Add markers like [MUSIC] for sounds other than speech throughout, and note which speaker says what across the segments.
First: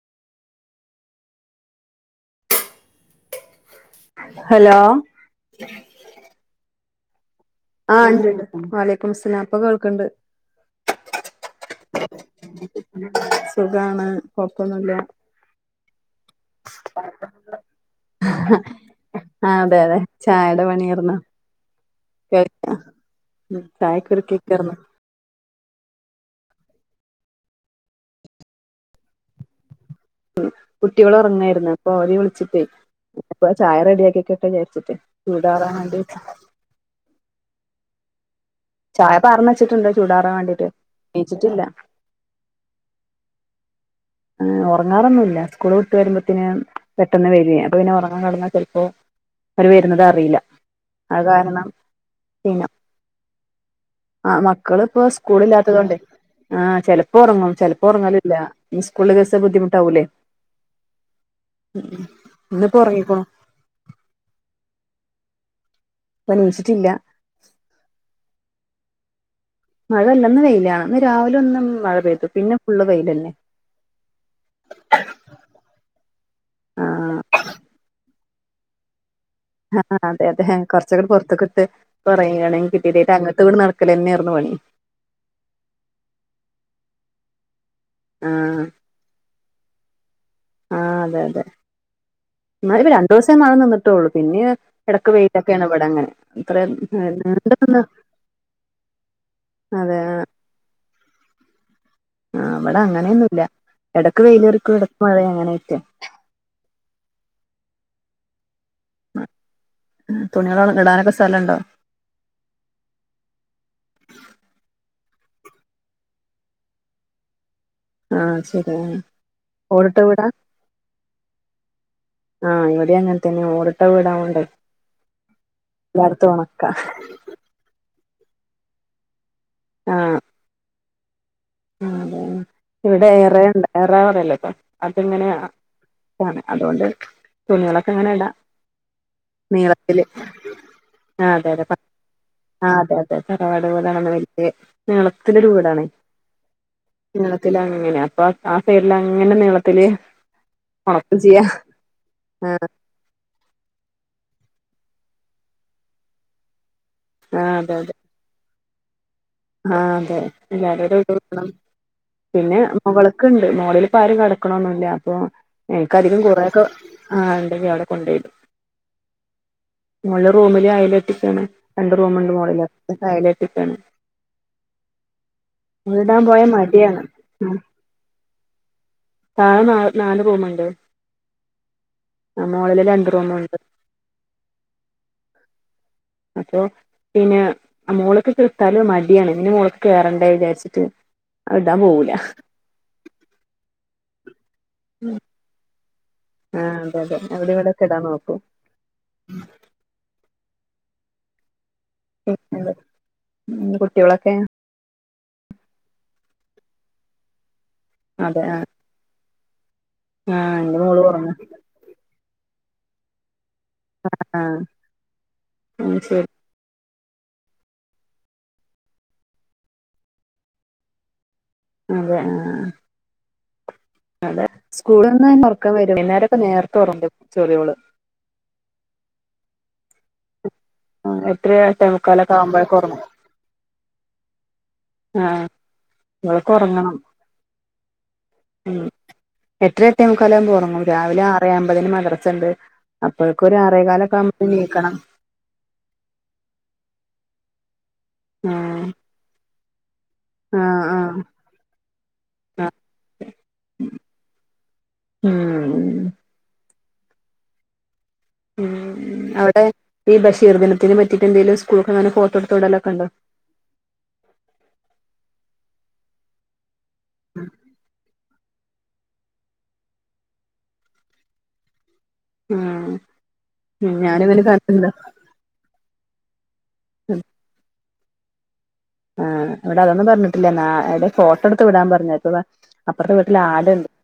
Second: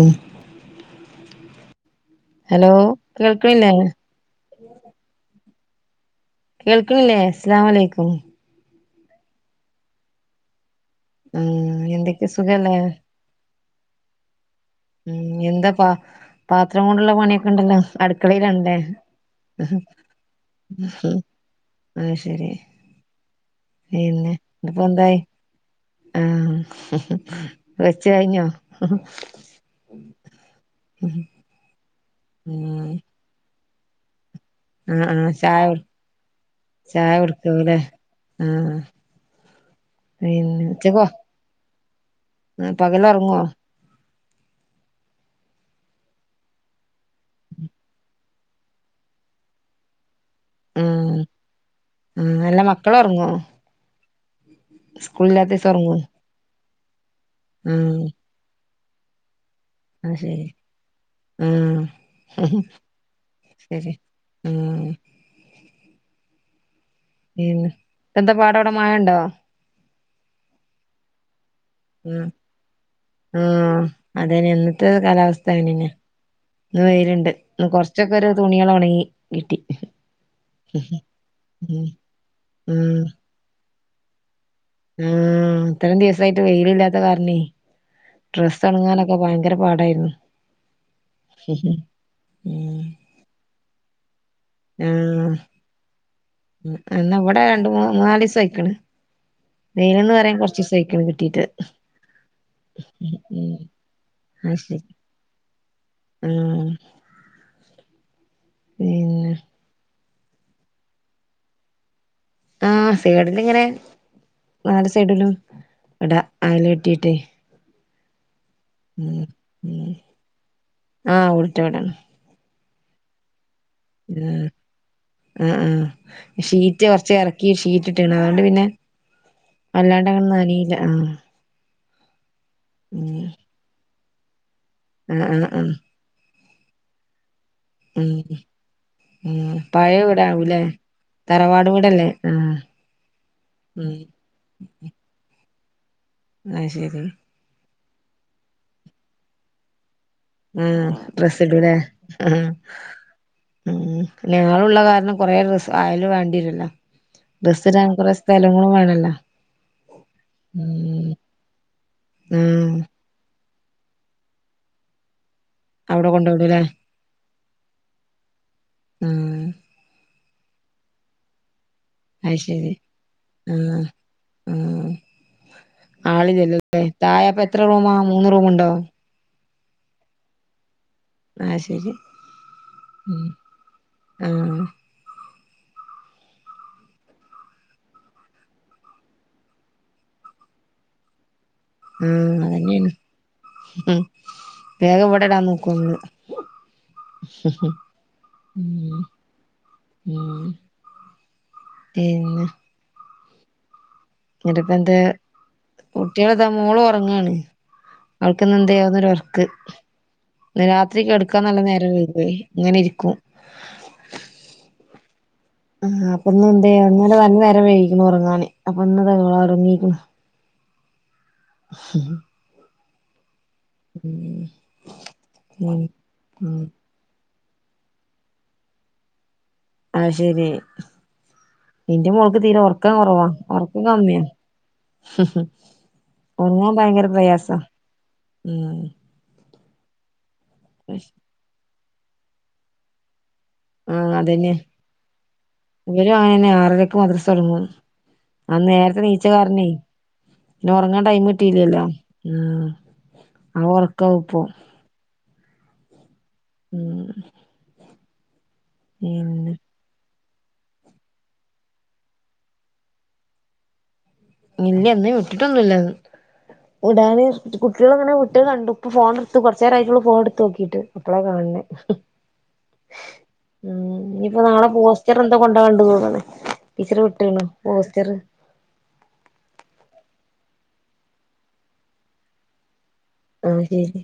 Speaker 1: ഉം ഹലോ കേൾക്ക്ണില്ലേ?
Speaker 2: ഹലോ
Speaker 1: കേൾക്ക്ണില്ലേ?
Speaker 2: ആഹ് ഇണ്ട്ണ്ട് വഅലൈക്കുമുസ്സലാം ഇപ്പൊ കേൾക്ക്ണ്ട്.
Speaker 1: ഉം എന്തെക്കെ സുഖല്ലേ?
Speaker 2: സുഖാണ്. കൊഴപ്പൊന്നുല്ല
Speaker 1: ഉം എന്താ പാ പാത്രം കൊണ്ടുള്ള പണ്യൊക്കെണ്ടല്ലോ അട്ക്കളേലാണ് ലെ
Speaker 2: ആഹ് അതെ യതെ ചായൻ്റെ പണിയാർന്നു.
Speaker 1: അയ് ശെരി.
Speaker 2: ചായക്കൊരു
Speaker 1: പിന്നെ ഇത്
Speaker 2: കേക്കാർന്നു
Speaker 1: പ്പെന്തായി ആഹ് വെച്ച് കഴിഞ്ഞോ?
Speaker 2: [UNINTELLIGIBLE] കുട്ട്യെള് ഒർങ്ങായിര്ന്നു അപ്പൊ ഓരെ വിളിച്ചിട്ടേ
Speaker 1: ഉം
Speaker 2: അപ്പ ചായ റെഡ്യാക്കെക്ക ക്കെ വെച്ചിട്ട്
Speaker 1: ആഹ് ആഹ് ചായ
Speaker 2: ചൂടാറാൻ വേണ്ടി ച്ച്
Speaker 1: ചായ കൊടുക്കൂലേ ആഹ്
Speaker 2: ചായ പാർന്നെച്ച്ട്ട്ണ്ട് ചൂടാറാൻ
Speaker 1: പിന്നെ
Speaker 2: വേണ്ടിട്ട് നീച്ചിട്ടില്ല.
Speaker 1: എഹ് പകലോറ്ങ്ങോ?
Speaker 2: എഹ് ഒറങ്ങാറൊന്നുല്ല സ്കൂൾ വിട്ട് വെരുമ്പത്തിന് പെട്ടെന്ന് വെരുവേ അപ്പ പിന്നെ ഒറങ്ങാൻ കടന്നാ ചെല് പ്പെ ഓര് വെര്ന്നതറീല്ല
Speaker 1: ഉം
Speaker 2: ആ കാരണം
Speaker 1: ആഹ് അല്ല
Speaker 2: ഇല്ല
Speaker 1: മക്കള് ഉറങ്ങോ
Speaker 2: ആഹ് മക്കള് പ്പോ സ്കൂള്
Speaker 1: സ്കൂളില്ലാത്ത ദിവസം
Speaker 2: ല്ലാത്തതൊണ്ട്
Speaker 1: ഉറങ്ങോ
Speaker 2: ആഹ് ചെല് പ്പോ ഒറങ്ങും ചെല്
Speaker 1: ആഹ്
Speaker 2: പ്പൊർങ്ങലില്ല. ഇഞ്സ്കൂള് ല്ലെ ദിവസം ബുദ്ധിമുട്ടാവൂല്ലേ
Speaker 1: അത് ശരി
Speaker 2: ഇന്ന്പ്പോർങ്ങിക്ക്ണു.
Speaker 1: ശെര്യാ ഉം
Speaker 2: ഇപ്പ നീച്ച്ട്ട്ല്ല.
Speaker 1: ഏഹ് പ്പെന്താ പാട് അവ്ടെ മഴണ്ടോ?
Speaker 2: മഴല്ല ന്ന് വെയിലാണ് ന്ന് രാവിലെ ഒന്നും മഴ
Speaker 1: ഉം
Speaker 2: പെയ്ത് പിന്നെ ഫുള്ള് വെ
Speaker 1: ആഹ് അതെന്നെ ഇന്നത്തെ കാലാവസ്ഥ അങ്ങനെന്നെ ഇന്ന്
Speaker 2: ആഹ്
Speaker 1: വെയ്ല്ണ്ട്. ന്ന് കൊറ്ച്ചൊക്കൊര് തുണികളോണ്ങ്ങി.
Speaker 2: ആഹ് അതെ യതെ കൊറ്ച്ചൊക്കെ പൊറ്ത്ത്ക്ക്‌ട്ട്
Speaker 1: ഉം
Speaker 2: കൊറെ ഒണങ്ങി
Speaker 1: ഉം
Speaker 2: കിട്ടി [UNINTELLIGIBLE] ത്ത് ങ്ങട്ട് നട്ക്കലെന്നെർന്നു പണി
Speaker 1: ഉം ഇത്രം ദിവസായിട്ട് വെയില് ല്ലാത്ത കാര്ണേ
Speaker 2: ആഹ്
Speaker 1: ഡ്രസ്സൊണ്ങ്ങാനൊ ങ്ങാൻ ഭയങ്കര പാടായിരുന്നു.
Speaker 2: ആഹ് അതെ യതെ
Speaker 1: ഉം
Speaker 2: ന്നാല് രണ്ടിസം മഴ നിന്ട്ടൊള്ളൂ പിന്നെ എടക്ക്
Speaker 1: ആഹ്
Speaker 2: വെയ്ലെക്കെണ് വടെ ങ്ങനെ ഇത്ര
Speaker 1: എന്നാ
Speaker 2: [UNINTELLIGIBLE] അതെ
Speaker 1: വെയ്ലെന്ന് പറയാൻ കൊറ്ച്ചീസയ്ക്ക്‌ണ് കിട്ടീട്ട്.
Speaker 2: ഉം ഇബടെ അങ്ങനൊന്നുല്ല
Speaker 1: ഉം
Speaker 2: എടക്ക് വെയിലെര്ക്കും എടക്കു മഴ അങ്ങനെയ്ട്ടെ
Speaker 1: ഉം പിന്നെ
Speaker 2: തുണികള് [UNINTELLIGIBLE] ഇടാനൊക്കെ സ്ഥലണ്ടോ?
Speaker 1: ആഹ് സൈഡില്ങ്ങനെ നാല് സൈഡിലും ഇടാ അയ്ലെട്ടിട്ടേ
Speaker 2: ആഹ് ശെര്യന്നെ
Speaker 1: ഉം
Speaker 2: ഓടിട്ടെ വിടാ?
Speaker 1: ആഹ് ഓട് ട്ട വീടാണ്.
Speaker 2: ആഹ് ഇവടിം അങ്ങൻത്തേനെ ഓട്
Speaker 1: ഉ ആഹ് ആഹ്
Speaker 2: എല്ലായിടത്തും ഉണക്കാ
Speaker 1: ഷീറ്റ് കൊറ്ച്ച് എറ് കീഷീറ്റിട്ട്ണ് അതൊണ്ട് പിന്നെ
Speaker 2: ആഹ്
Speaker 1: വല്ലാണ്ടെന്നും നനീല്ല. ആഹ്
Speaker 2: അതെ ഇവടെ
Speaker 1: ഉം
Speaker 2: ഒറോ ണ്ട് ഒറോരെലൊക്കെ
Speaker 1: ആഹ്
Speaker 2: അതെങ്ങെന്യാ
Speaker 1: ആഹ്
Speaker 2: അ
Speaker 1: ആഹ്
Speaker 2: [UNINTELLIGIBLE] അതൊണ്ട്
Speaker 1: ഉം
Speaker 2: തുണികളൊക്കെങ്ങനെടാ
Speaker 1: ഉം പഴയ വീടാവൂല്ലേ?
Speaker 2: ആഹ് അതെ അതെ പ ആഹ് അതെ അതെ തറവാട്
Speaker 1: ഉം
Speaker 2: വീടാണ് വെല്യയെ നീളത്തിലൊരു വീടാണ്.
Speaker 1: ആഹ് ശരി
Speaker 2: നീളത്തിലാണ് ഇങ്ങനെ അപ്പൊ ആഹ് സൈഡിൽ അങ്ങനെ നീളത്തില്.
Speaker 1: ആഹ്
Speaker 2: ഉണക്കും
Speaker 1: ഡ്രസ്സ്
Speaker 2: ചെയ്യാ
Speaker 1: ഇടല്ലേ ആഹ്. ഉം ഞങ്ങള് ഉള്ള കാരണം കൊറെ ഡ്രസ്സ്‌ ആയാലും വേണ്ടിവരില്ലല്ലോ
Speaker 2: ആഹ്
Speaker 1: ഡ്രസ്സ്
Speaker 2: അതെ
Speaker 1: ഇടാൻ
Speaker 2: അതെ
Speaker 1: കൊറെ സ്ഥ സ്ഥലങ്ങളും വേണല്ലോ.
Speaker 2: ആഹ് അതെ എല്ലാവരോടും
Speaker 1: ഉം
Speaker 2: വീട് വെക്കണം പിന്നെ
Speaker 1: ആഹ്
Speaker 2: മോളി ക്ണ്ട് മോളില് പ്പാരും കട്ക്ണൊന്നുല്ല അപ്പൊ എനിക്ക്
Speaker 1: അവിടെ
Speaker 2: അധികം
Speaker 1: കൊണ്ടോടൂലേ
Speaker 2: കൊറെക്ക ആഹ് ഇണ്ടെനി അവിടെ കൊണ്ടിടും
Speaker 1: ആഹ്
Speaker 2: മോളില് റൂമില് [UNINTELLIGIBLE] ആണ്. രണ്ട് റൂമുണ്ട് മോളില് അയ്ക്കെട്ടിയേക്കാണ്.
Speaker 1: ഉം
Speaker 2: മോളിടാൻ പോയ
Speaker 1: ആളില്ലല്ലോ
Speaker 2: മടിയാണ്
Speaker 1: താഴെയിപ്പോ
Speaker 2: ഉം
Speaker 1: എത്ര റൂമാ മൂന്ന് റൂമുണ്ടോ?
Speaker 2: താഴെ നാ നാല് റൂമുണ്ട്,
Speaker 1: ആഹ് ശരി
Speaker 2: ആഹ് മോളില് രണ്ട്
Speaker 1: ഉം
Speaker 2: റൂമുണ്ട്.
Speaker 1: ആഹ്
Speaker 2: അപ്പൊ പിന്നെ മോളിക്ക് ഇത്തിരി സ്ഥലം മതിയാണ് പിന്നെ മോളിക്ക് കേറണ്ടേ വിചാരിച്ചിട്ട്. അത് ഇടാൻ പോവൂല
Speaker 1: ഉം അങ്ങനെയാണ് ഉം വേഗം ഇവിടെ ഇടാൻ നോക്കുന്നു.
Speaker 2: ആഹ്, അതെ അതെ അവിടെ ഇവിടെയൊക്കെ ഇടാൻ നോക്കൂ.
Speaker 1: ഉം ഉം പിന്നെ.
Speaker 2: എന്ത് ഉം കുട്ടികളൊക്കെ.
Speaker 1: കുട്ടിയൊക്കെ എന്തിയെ, കുട്ടികൾ ഇതാ മോള് ഉറങ്ങാണ്.
Speaker 2: അതെ
Speaker 1: അവൾക്ക്
Speaker 2: ആഹ്
Speaker 1: ഇന്നെന്തേ ഒരു ഉറക്കെ.
Speaker 2: ആഹ്
Speaker 1: ഇന്ന്
Speaker 2: എന്റെ മോള്
Speaker 1: രാത്രി
Speaker 2: ഒറങ്ങാ
Speaker 1: കിടക്കാൻ നല്ല നേരം വൈകുവേ ഇങ്ങനെ ഇരിക്കും.
Speaker 2: ആഹ്
Speaker 1: ആ
Speaker 2: ഉം ശരി
Speaker 1: അപ്പൊന്ന് എന്ത അങ്ങനെ വ നേരംവയിക്കിണു ഉറങ്ങാനെ അപ്പൊ ഇന്ന് താ ഉറങ്ങിക്ക്ണ
Speaker 2: അതെ ആഹ്
Speaker 1: ഉം
Speaker 2: അതെ സ്കൂളിന്ന് ഉറക്കം
Speaker 1: ഉം
Speaker 2: വരും, വൈകുന്നേരൊക്കെ
Speaker 1: ഉം
Speaker 2: നേരത്തെ ഉറങ്ങും ചെറിയോള്.
Speaker 1: അത് ശരി
Speaker 2: ആ എട്ടര
Speaker 1: ഇന്റെ
Speaker 2: എട്ടേമുക്കാലൊക്കെ
Speaker 1: മോൾക്ക് തീരെ
Speaker 2: ആവുമ്പോഴൊക്കെ
Speaker 1: ഉറക്കം
Speaker 2: ഒറങ്ങും
Speaker 1: കുറവാ ഉറക്കം കമ്മിയാ.
Speaker 2: ആഹ് ഇവളൊക്കെ
Speaker 1: ഉറങ്ങാൻ ഭയങ്കര പ്രയാസം.
Speaker 2: ഉം, എട്ടര എട്ടേമുക്കാൽ ആവുമ്പോൾ ഉറങ്ങും രാവിലെ ആറ്. ഏഴേ അമ്പതിന് മദ്രസയുണ്ട്, അപ്പോഴേക്ക് ഒരു
Speaker 1: ആഹ്
Speaker 2: ആറേകാലൊക്കെ
Speaker 1: അതന്നെ
Speaker 2: ആകുമ്പത്തേന് എണീക്കണം.
Speaker 1: ഇവരും അങ്ങനെെ ആറരക്ക് മദ്രസ തൊടങ്ങും അ
Speaker 2: ആഹ്
Speaker 1: നേരത്തെ നീച്ച കാരനേ പിന്നെ
Speaker 2: ആഹ്
Speaker 1: ഉറങ്ങാൻ
Speaker 2: ആഹ്
Speaker 1: ടൈം കിട്ടില്ലല്ലോ ഉം.
Speaker 2: ആഹ്
Speaker 1: ആഹ് ഉറക്കവാ ഇപ്പോ.
Speaker 2: ഉം
Speaker 1: ഉം
Speaker 2: ഉം
Speaker 1: പിന്നെ
Speaker 2: അവിടെ ഈ ബഷീർ ദിനത്തിന് പറ്റിയിട്ട് എന്തേലും സ്കൂളിക്ക് അങ്ങനെ ഫോട്ടോ എടുത്ത് വിടലൊക്കെ ഉണ്ടോ?
Speaker 1: ഇല്ല ഇന്ന് വിട്ടിട്ട് ഒന്നുമില്ല അത്, വിടാന് കുട്ടികൾ അങ്ങനെ വിട്ട് ക ഇപ്പൊ ഫോണ് എടുത്ത് കൊറച്ച് നേരവായിട്ടുള്ളൂ ഫോൺ എടുത്തു നോക്കിയിട്ട്, അപ്പളാ കാണുന്ന.
Speaker 2: ആഹ് ഞാൻ
Speaker 1: ഇനിയിപ്പോ
Speaker 2: ഇവനെ
Speaker 1: നാളെ
Speaker 2: കാണിക്കുന്നില്ല.
Speaker 1: പോസ്റ്റർ എന്തോ കൊണ്ടോവാൻ ഉണ്ടെന്ന് തോന്നണേ, ടീച്ചർ വീട്ടുകാണും പോസ്റ്ററ്.
Speaker 2: ആഹ് ഇവിടെ അതൊന്നും പറഞ്ഞിട്ടില്ല, എന്നാ എവിടെ ഫോട്ടോ എടുത്ത് വിടാൻ പറഞ്ഞേക്കുവാ. അപ്പുറത്തെ വീട്ടിൽ
Speaker 1: ആഹ്
Speaker 2: ആടുണ്ട്,
Speaker 1: ശരി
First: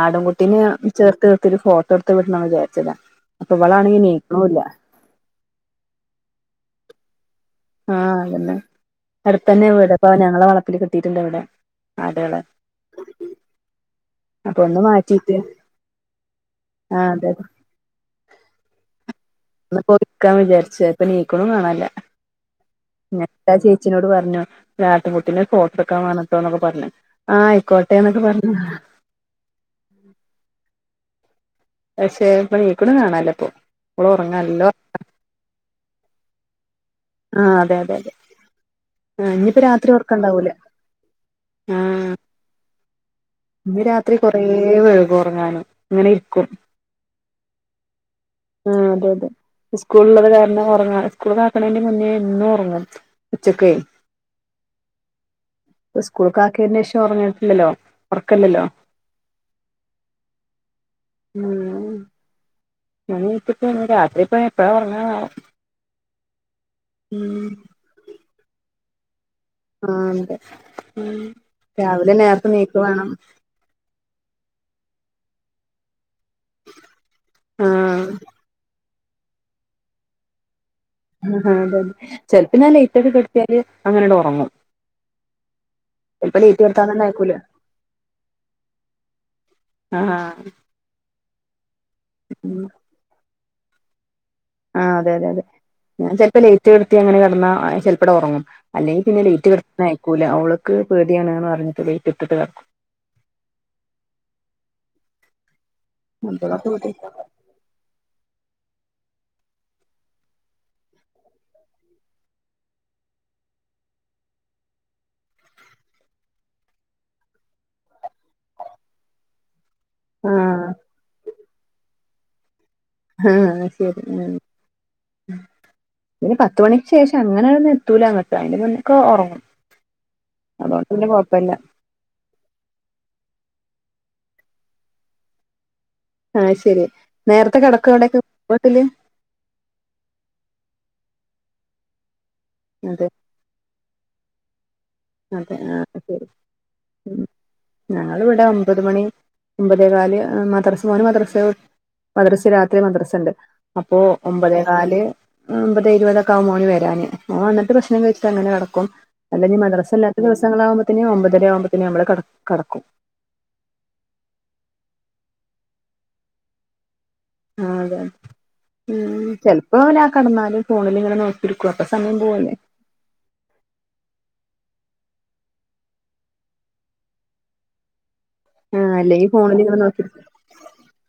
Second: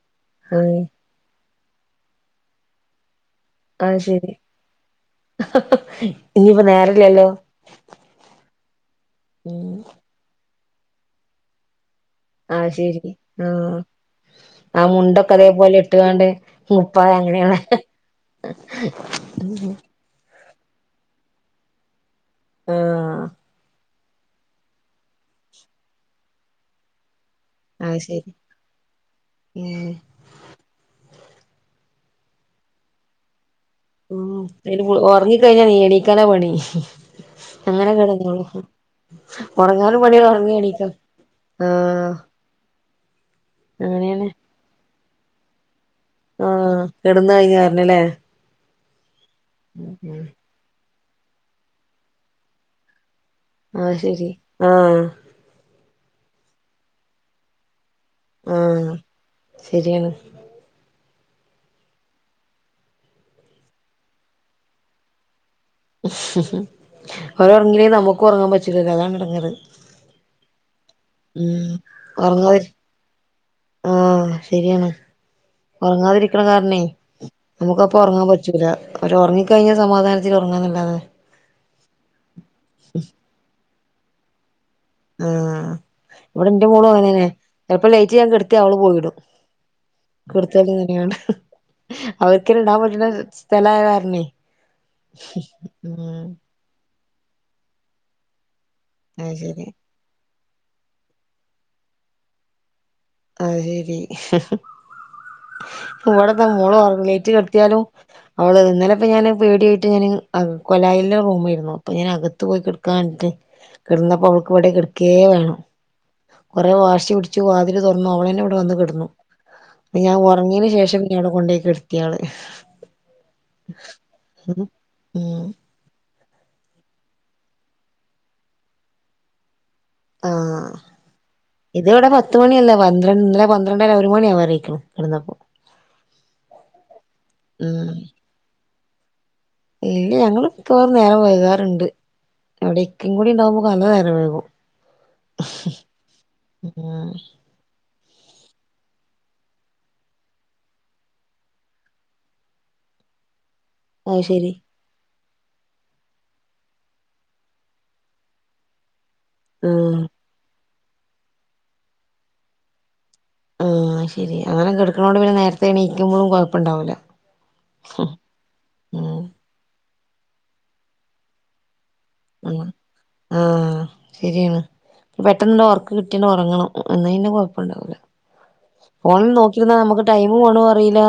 Speaker 2: ആടും കുട്ടിനെ
Speaker 1: ആഹ്
Speaker 2: ചേർത്ത് നിർ ത്തി ഒരു ഫോട്ടോ എടുത്ത് വിട്ടണം വിചരിച്ചതാ, അപ്പൊ ഇവൾ ആണെങ്കിൽ എണീക്കണ് ഇല്ല.
Speaker 1: ഇനിപ്പം നേരം ഇല്ലല്ലോ?
Speaker 2: ആഹ് അതെന്നെ അടുത്ത് തന്നെ
Speaker 1: ഉം
Speaker 2: വീട്, അപ്പോ അവന് ഞങ്ങടെ വളപ്പില് കെട്ടിട്ടുണ്ട് ഇവിടെ. ആടുകളെ
Speaker 1: ആഹ് ശരി ആഹ്.
Speaker 2: അപ്പൊ ഒന്ന്
Speaker 1: ആഹ് മുണ്ടൊക്കെ
Speaker 2: മാറ്റിട്ട്
Speaker 1: അതേപോലെ എടുത്ത് കാണണ്ടേ, ഉം
Speaker 2: ആ
Speaker 1: ഇപ്പൊ
Speaker 2: അതെ
Speaker 1: അങ്ങനെയല്ലേ.
Speaker 2: ഒരുക്കാന്ന് വിചാരിച്ചേ ഇപ്പൊ എണീക്കണ് കാണാനില്ല,
Speaker 1: ആഹ്
Speaker 2: പിന്നെന്താ ചെയ്യാ. അച്ഛനോട് പറഞ്ഞു ഒരു ആട്ടിൻകുട്ടിനെ ഫോട്ടോ എടുക്കാൻ വേണട്ടോ എന്നൊക്കെ പറഞ്ഞു. ആഹ് ആയിക്കോട്ടെ
Speaker 1: അത്
Speaker 2: എന്നൊക്കെ
Speaker 1: ശരി
Speaker 2: പറഞ്ഞതാ.
Speaker 1: ഉം
Speaker 2: പക്ഷെ ഇപ്പം നീക്ക്ണത് കാണാനില്ല ഇപ്പൊ ഓൾ ഉറങ്ങാണ് നല്ല ഉറക്കാ
Speaker 1: കഴിഞ്ഞ എണീക്കാനാ പണി
Speaker 2: ആ അതെ
Speaker 1: അങ്ങനെ
Speaker 2: അതെ അതെ
Speaker 1: കെടന്നോളും
Speaker 2: ആ ഇനിയിപ്പോ രാത്രി
Speaker 1: ഒറങ്ങാനും പണിയാണ്
Speaker 2: ഉറക്കണ്ടാവൂല
Speaker 1: ഒറങ്ങി എണീക്കാ
Speaker 2: ആ
Speaker 1: ആഹ്
Speaker 2: ഇന്ന് രാത്രി
Speaker 1: അങ്ങനെയാണ്
Speaker 2: കൊറെ വൈകും ഉറങ്ങാന്
Speaker 1: ആഹ് കെടന്ന് കഴിഞ്ഞ കാരണം ലെ
Speaker 2: ആഹ അതെ അതെ സ്കൂൾ ഉള്ളത് കാരണം ഉറങ്ങാ സ്കൂൾ അക്ക്ണതിന്റെ മുന്നേ എന്നും ഉറങ്ങും ഉച്ചക്കേ
Speaker 1: ആഹ് ശെരി ആഹ്
Speaker 2: സ്കൂൾ ആക്കിയതിന്റെ ശേഷം ഉറങ്ങിയിട്ടില്ലല്ലോ ഒറക്കല്ലല്ലോ
Speaker 1: ആഹ് ശരിയാണ്
Speaker 2: ഉമ് ഞാ ഇപ്പോ നീച്ചിട്ടുള്ളു രാത്രി പോ എപ്പഴാ ഉറങ്ങാനാവോ
Speaker 1: ഓര് ഒറങ്ങിയില്ലെങ്കിൽ നമുക്കും ഉറങ്ങാൻ പറ്റില്ലല്ലോ അതാണ് ഇടങ്ങേറ്
Speaker 2: ആഹ് അതെ രാവിലെ നേരത്തെ
Speaker 1: ഉറങ്ങാതി
Speaker 2: നീക്കും വേണം
Speaker 1: ആഹ് ശെരിയാണ് ഉറങ്ങാതെ ഇരി കാരണേ നമുക്ക അപ്പ
Speaker 2: ആഹ്
Speaker 1: ഉറങ്ങാൻ പറ്റൂല അവ ഉറങ്ങി ക്കഴിഞ്ഞാൽ സമാധാനത്തിൽ ഉറങ്ങാന്നല്ലാതെ
Speaker 2: ആഹ് അതെതെ ചെലപ്പം ഞാൻ ലൈറ്റൊക്കെ കെട്ടത്തിയാല് അങ്ങനട്ട് ഉറങ്ങും
Speaker 1: ആഹ് ഇവടെ എന്റെ മോളും
Speaker 2: തന്നെ
Speaker 1: അങ്ങനനെ
Speaker 2: അയക്കൂല
Speaker 1: ചെലപ്പോ ലൈറ്റ് ഞാൻ കെടുത്തിയാൽ അവള് പോയിടും
Speaker 2: ഉം
Speaker 1: കുടുത്ത തന്നെയാണ് അവർക്ക് ഇണ്ടാൻ പറ്റുന്ന സ്ഥലായകാരണേ
Speaker 2: ആഹ് അതെ അതെ അതെ ഞാൻ ചെൽപ്പോ ലേറ്റ് കടുത്തി അങ്ങനെ കിടന്നാ ചിലപ്പണ്ട് ഒറങ്ങും അല്ലെങ്ക പിന്ന
Speaker 1: അത്
Speaker 2: ലേറ്റ്
Speaker 1: ശരി
Speaker 2: കെട്ത്ത ആയക്കൂല്ല അവൾക്ക് പേടിയണന്ന് പറഞ്ഞിട്ട് ലേറ്റ് ഇട്ടിട്ട് കടക്കും
Speaker 1: അഹ് ശരി ഇവിടെന്താ
Speaker 2: മറ്റോളൊക്കെ
Speaker 1: മോള്
Speaker 2: വിടും
Speaker 1: ഒറങ്ങീറ്റ് കെടുത്തിയാലും അവള് ഇന്നലെ ഇപ്പോ ഞാന് പേടിയായിട്ട് ഞൻ കൊലായിലി റൂമായിരുന്നു അപ്പോ ഞൻ അകത്ത് പോയികെട് കിടുന്നപ്പോ അവൾക്ക് പടെ കിടക്കേ വേണം കൊറെ വാശി പിടിച്ചു വാതി ല് തോർന്നു അവളന്നെ ഇവിടെ വന്ന് കിടന്നു ഞാൻ
Speaker 2: ആഹ്
Speaker 1: ഉറങ്ങിയയിന് ശേഷം പിന്നെ അവിടെ കൊണ്ടേയ് കെട ട്ട്യേള്
Speaker 2: ആഹ് ശരി
Speaker 1: ഉം
Speaker 2: പിന്നെ പത്ത് മണിക്ക് ശേഷം അങ്ങനെ ഒന്നും എത്തൂല അങ്ങട്ട് അതിന്റെ മുന്നൊക്കെ ഒറങ്ങും
Speaker 1: ആഹ്
Speaker 2: അതുകൊണ്ട് പിന്നെ കൊഴപ്പല്ല
Speaker 1: ഇത് ഇവിടെ പത്തു മണിയല്ല പന്ത്രണ്ട് ഇന്നലെ പന്ത്രണ്ടര ഒരു മണിയാവാറായിക്കണ് കിടന്നപ്പോ
Speaker 2: ആഹ് ശെരി നേരത്തെ കെടക്കോ
Speaker 1: ഉം
Speaker 2: അവടൊക്കെ പോട്ടില്
Speaker 1: ഇല്ല ഞങ്ങൾ ഇപ്പോ നേരം വൈകാറുണ്ട് ഇവിടെ
Speaker 2: അതെ
Speaker 1: ഇക്കിം കൂടെ ഉണ്ടാവുമ്പോ നല്ല നേരം വൈകും
Speaker 2: അതെ ആഹ് ശരി
Speaker 1: ഉം
Speaker 2: ഉമ് ഞങ്ങളിവിടെ ഒമ്പത് മണി ഒൻമ്പതേ കാല് മദ്രസ് മോന് മദ്രസ മദ്രസ രാത്രി മദ്രസണ്ട് അപ്പോ
Speaker 1: അത് ശരി
Speaker 2: ഒമ്പത് കാല് ഒമ്പത് ഇരുപതൊക്കെ ആകും മോന് വരാന് മോൻ വന്നിട്ട് ഭക്ഷണം കഴിച്ചിട്ട് അങ്ങനെ കടക്കും അല്ലെങ്ക മദ്രസ
Speaker 1: ഉം
Speaker 2: ഇല്ലാത്ത ദിവസങ്ങളാവക്പത്തിന് ഒമ്പതര ആകുമ്പോത്തിന് നമ്മള് കട കടക്കും
Speaker 1: ആഹ് ശരി അങ്ങനെ കെടുക്കണോണ്ട് പിന്നെ നേരത്തെ എണീക്കുമ്പോഴും കുഴപ്പണ്ടാവൂല
Speaker 2: ആഹ് അതെ അതെ ഉമ് ചെപ്പോല കടന്നാലും ഫോണിൽങ്ങനെ നോ ഇടുക പ്പ സമയം പോവല്ലെ
Speaker 1: ഉം ആഹ് ശരിയാണ് പെട്ടെന്നണ്ട് ഓർക്ക് കിട്ടിട്ടണ്ട് ഉറങ്ങണം എന്നതിന്റെ കൊഴപ്പുണ്ടാവില്ല
Speaker 2: ആഹ് അല്ലെങ്കി
Speaker 1: ഫോണിൽ നോക്കിരുന്ന
Speaker 2: ഫോണിലിങ്ങനെ
Speaker 1: നമുക്ക്
Speaker 2: നോക്കിയിരിക്കും
Speaker 1: ടൈം പോണ അറിയില്ല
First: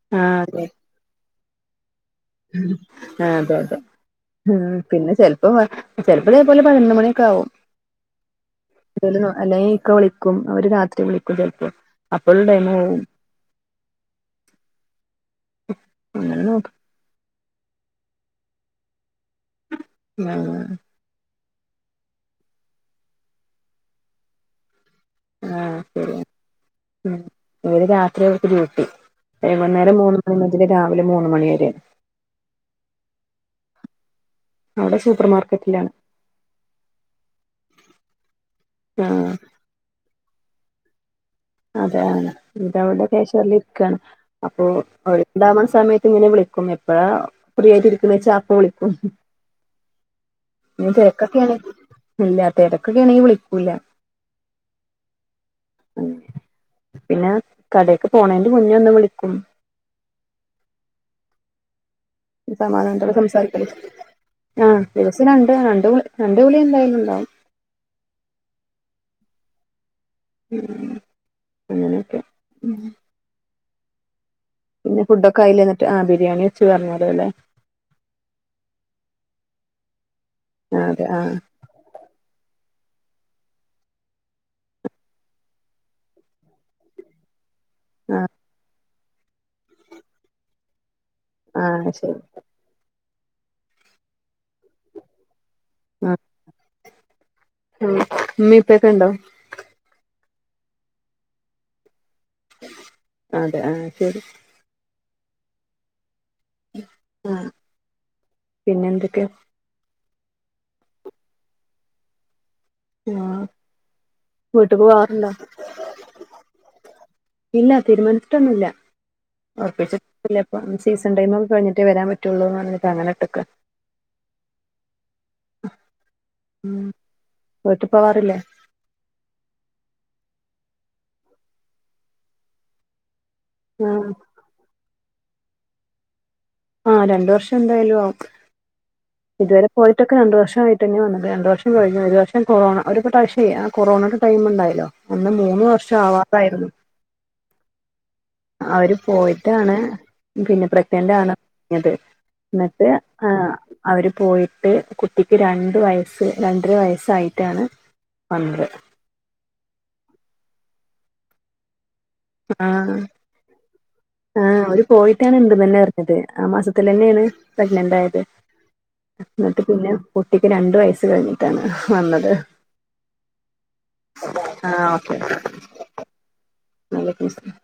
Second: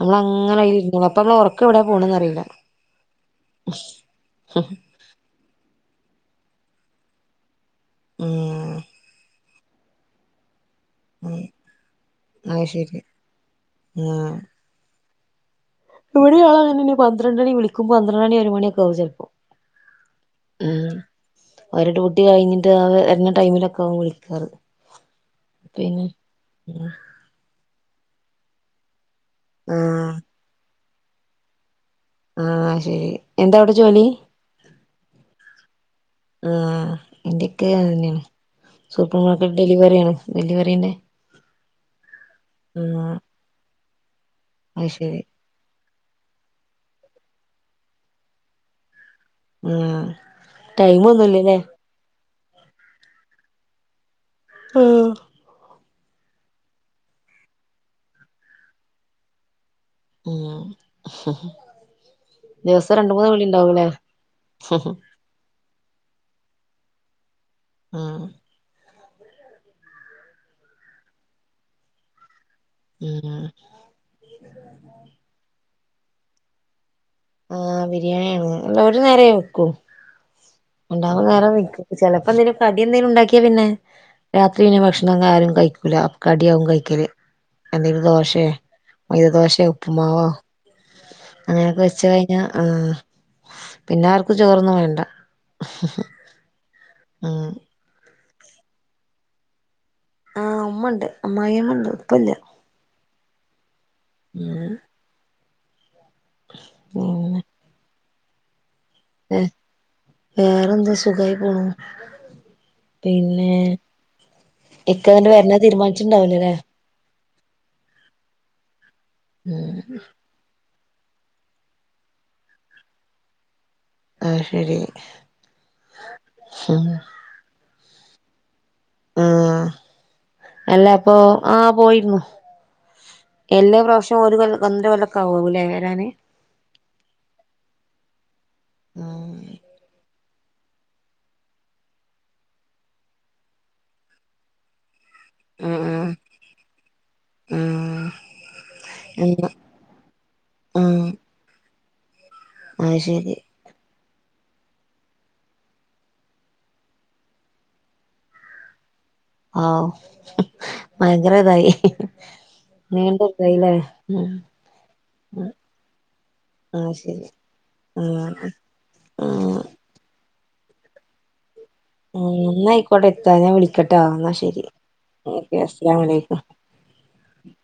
Speaker 1: നമ്മൾ
Speaker 2: ആഹ്
Speaker 1: അങ്ങനെ
Speaker 2: അതെ
Speaker 1: ആയില് ഇരി അപ്പ നമ്മ ക്കെവടെ പോണന്ന് അറീ
Speaker 2: ആഹ് അതെ അതെ ആഹ് പിന്നെ ചെലപ്പോ ചെലപ്പോ ഇതേ പോലെ പന്ത്രണ്ട് മണിയൊക്കെ ആകും
Speaker 1: ഉം
Speaker 2: അല്ലെങ്കി ഇക്ക വിളിക്കും അവര് രാത്രി വിളിക്കും ചിലപ്പോ അപ്പളും
Speaker 1: അത്
Speaker 2: ടൈം
Speaker 1: ശരി
Speaker 2: പൊവും
Speaker 1: ഇവിടെയാ അങ്ങനെ പന്ത്രണ്ടണി വിളിക്ക്മ്പോ പന്ത്രണ്ട് മണി ഒരു മണിയൊക്കെ കും ചിലപ്പോ
Speaker 2: ആഹ്
Speaker 1: ഉമ് അവര് ഡ്യുട്ടി കഴിഞ്ഞിട്ട് അവ വര്ണ ടൈമിലൊക്കെ ആവും വിളിക്കാറ് പിന്നെ ഉമ്
Speaker 2: ഓര് രാത്രി അവർക്ക് ഡ്യൂട്ടി വൈകന്നേരം
Speaker 1: ആഹ്
Speaker 2: മൂന്ന് മണി മുതൽ രാവിലെ മൂന്ന് മണി വരെ.
Speaker 1: ആ ശരി എന്താ അവിടെ ജോലി?
Speaker 2: അവിടെ സൂപ്പർ മാർക്കറ്റിലാണ്
Speaker 1: ആഹ് എന്റീക്കേം അതന്നെണ് സൂപ്പർ
Speaker 2: ആഹ്
Speaker 1: മാർക്കറ്റ് ഡെലിവറിയാണ് ഡെലിവറിന്റെ
Speaker 2: അതെയാണ് ഇത് അവടെ
Speaker 1: ആഹ്
Speaker 2: കൃാഷ റ്ല് ഇരിക്കാണ് അപ്പോ
Speaker 1: അത്
Speaker 2: അവ
Speaker 1: ശരി
Speaker 2: ഉണ്ടാവുന്ന സമയത്ത് ഇങ്ങനെ വിളിക്കും എപ്പഴാ ഫ്രീ ആയിട്ട് ഇരിക്കുന്ന വെച്ചാ അപ്പ വിളിക്കും.
Speaker 1: ആഹ്
Speaker 2: തിരക്കൊക്കെയണെ
Speaker 1: ടൈമൊന്നുല്ലല്ലേ
Speaker 2: ഇല്ല തിരക്കൊക്കെ ആണെങ്കിൽ വിളിക്കൂല്ല.
Speaker 1: ഉം
Speaker 2: [UNINTELLIGIBLE] പിന്നെ കടേക്ക് പോണേന്റെ മുന്നേ ഒന്ന് വിളിക്കും.
Speaker 1: ഇല്ല
Speaker 2: സമാധാനത്തോടെ സംസാരിക്കൽ ആ
Speaker 1: ഉം
Speaker 2: ദിവസം രണ്ട് രണ്ടു രണ്ടു വിളി എന്തായാലും ഉണ്ടാവും.
Speaker 1: ആഹ്
Speaker 2: അങ്ങനൊക്കെ
Speaker 1: [UNINTELLIGIBLE]
Speaker 2: പിന്നെ ഫുഡോക്കെ ആയിലേ എന്നിട്ട് ആ ബിരിയാണി വെച്ച് പറഞ്ഞലൊല്ലെ
Speaker 1: ആഹ് ബിരിയാണിയാണ് ഇന്ന് അല്ല ഒരു നേരേ വെക്കൂ.
Speaker 2: ആ അതെ ആ
Speaker 1: ഉണ്ടാവും നേരം വെക്കും ചിലപ്പോ എന്തേലും കടി എന്തെലും ഉണ്ടാക്കിയാ പിന്നെ രാത്രി പിന്നെ ഭക്ഷണം അങ്ങ ആരും കഴിക്കൂല അപ്പ ക്കടിയാവും കഴിക്കല്. എന്തെങ്കിലും
Speaker 2: ആ
Speaker 1: ദോശേ മൈദദോശേ ഉപ്പുമാവോ
Speaker 2: ആ
Speaker 1: അങ്ങനെയൊക്കെ വെച്ച്
Speaker 2: ശരി
Speaker 1: കഴിഞ്ഞ ആഹ് പിന്നാർക്ക് ചോറൊന്നും വേണ്ട. ആഹ്
Speaker 2: ഉം ഉമ്മീ ഉപ്പീക്കെണ്ടോ?
Speaker 1: ആഹ് ഉമ്മണ്ട് അമ്മായിമ്മ ഉണ്ട് ഉപ്പല്യാ
Speaker 2: അതെ ആഹ് ശരി
Speaker 1: [UNINTELLIGIBLE]
Speaker 2: ആഹ് പിന്നെന്ത്‌
Speaker 1: ഏഹ് വേറെന്ത്‌ സുഖായി പോണു.
Speaker 2: ആ
Speaker 1: പിന്നെ
Speaker 2: വീട്ടിക്ക്
Speaker 1: ഇക്ക
Speaker 2: പോവാറുണ്ടോ
Speaker 1: ഇങ്ങട്ട് വര്ണ തീരുമാനിച്ചിട്ടുണ്ടാവിലല്ലേ.
Speaker 2: ഇല്ല തീരുമാനിച്ചിട്ടൊന്നുല്ല
Speaker 1: ഉം
Speaker 2: ഒറപ്പിച്ചിട്ട് ഒന്നും ഇല്ല്യ ഇപ്പൊ ഇനി സീസൺ ടൈമൊക്കെ കഴിഞ്ഞിട്ടേ വരാൻ പറ്റുള്ളൂ എന്ന് പറഞ്ഞിട്ട് അങ്ങനെ ഇട്ടെക്ക
Speaker 1: അത് ശരി ഉം
Speaker 2: വീട്ടി പോവാറില്ലേ?
Speaker 1: ഉം അല്ല അപ്പൊ ആഹ് പോയിരുന്നു. എല്ലാ
Speaker 2: ആ
Speaker 1: പ്രാവശ്യം ഒരു കൊല്ല് ഒന്നര കൊല്ലോക്ക ആകുവല്ലേ വരാന്
Speaker 2: ആഹ് രണ്ട് വർഷം എന്തായാലും ആവും.
Speaker 1: ആഹ്
Speaker 2: ഇതുവരെ പോയിട്ടൊക്കെ രണ്ട് വർഷം കഴിഞ്ഞിട്ട് തന്നെയ വന്നത് രണ്ടു വർഷം കഴിഞ്ഞ് ഒരു വർഷം കൊറോണ ഒരു പ്രാവശ്യേ ആ കൊറോണെട ടൈമുണ്ടായല്ലോ ഒന്ന് മൂന്ന്
Speaker 1: ആഹ്
Speaker 2: വർഷം ആവാത്തായിരുന്നു.
Speaker 1: ആഹ്
Speaker 2: അവര്
Speaker 1: ആഹ്
Speaker 2: പോയിട്ടാണ് പിന്നെ
Speaker 1: ആഹ്
Speaker 2: പ്രഗ്നന്റ് ആണ് [UNINTELLIGIBLE] എന്നിട്ട്
Speaker 1: അത് ശരി
Speaker 2: ആഹ് അവര് പോയിട്ട് കുട്ടിക്ക് രണ്ട് വയസ്സ് രണ്ടര വയസ്സായിട്ടാണ് വന്ന്
Speaker 1: ആഹു ഭയങ്കര ഇതായി നീണ്ട തായില്ലെ ഏഹ് ഉം
Speaker 2: ആഹ് അവര് പോയിട്ടാണ്
Speaker 1: ഉം
Speaker 2: ഇണ്ട് തന്നെ അറിഞ്ഞത് ആ
Speaker 1: ആഹ്
Speaker 2: മാസത്തിലന്നെണ്
Speaker 1: ശരി
Speaker 2: പ്രഗ്നന്റായത്
Speaker 1: ആഹ് ആഹ്
Speaker 2: എന്നിട്ട് പിന്നെ കുട്ടിക്ക് രണ്ടു വയസ്സ് കഴിഞ്ഞിട്ടാണ്
Speaker 1: ഉം
Speaker 2: വന്നത്
Speaker 1: എന്നാ ആയിക്കോട്ടെ ഇത്താ ഞാൻ വിളിക്കട്ടാ എന്നാ ശരി ഓക്കെ അസ്ലാമലൈക്കും.
Speaker 2: വലൈക്കും മുസ്സലാം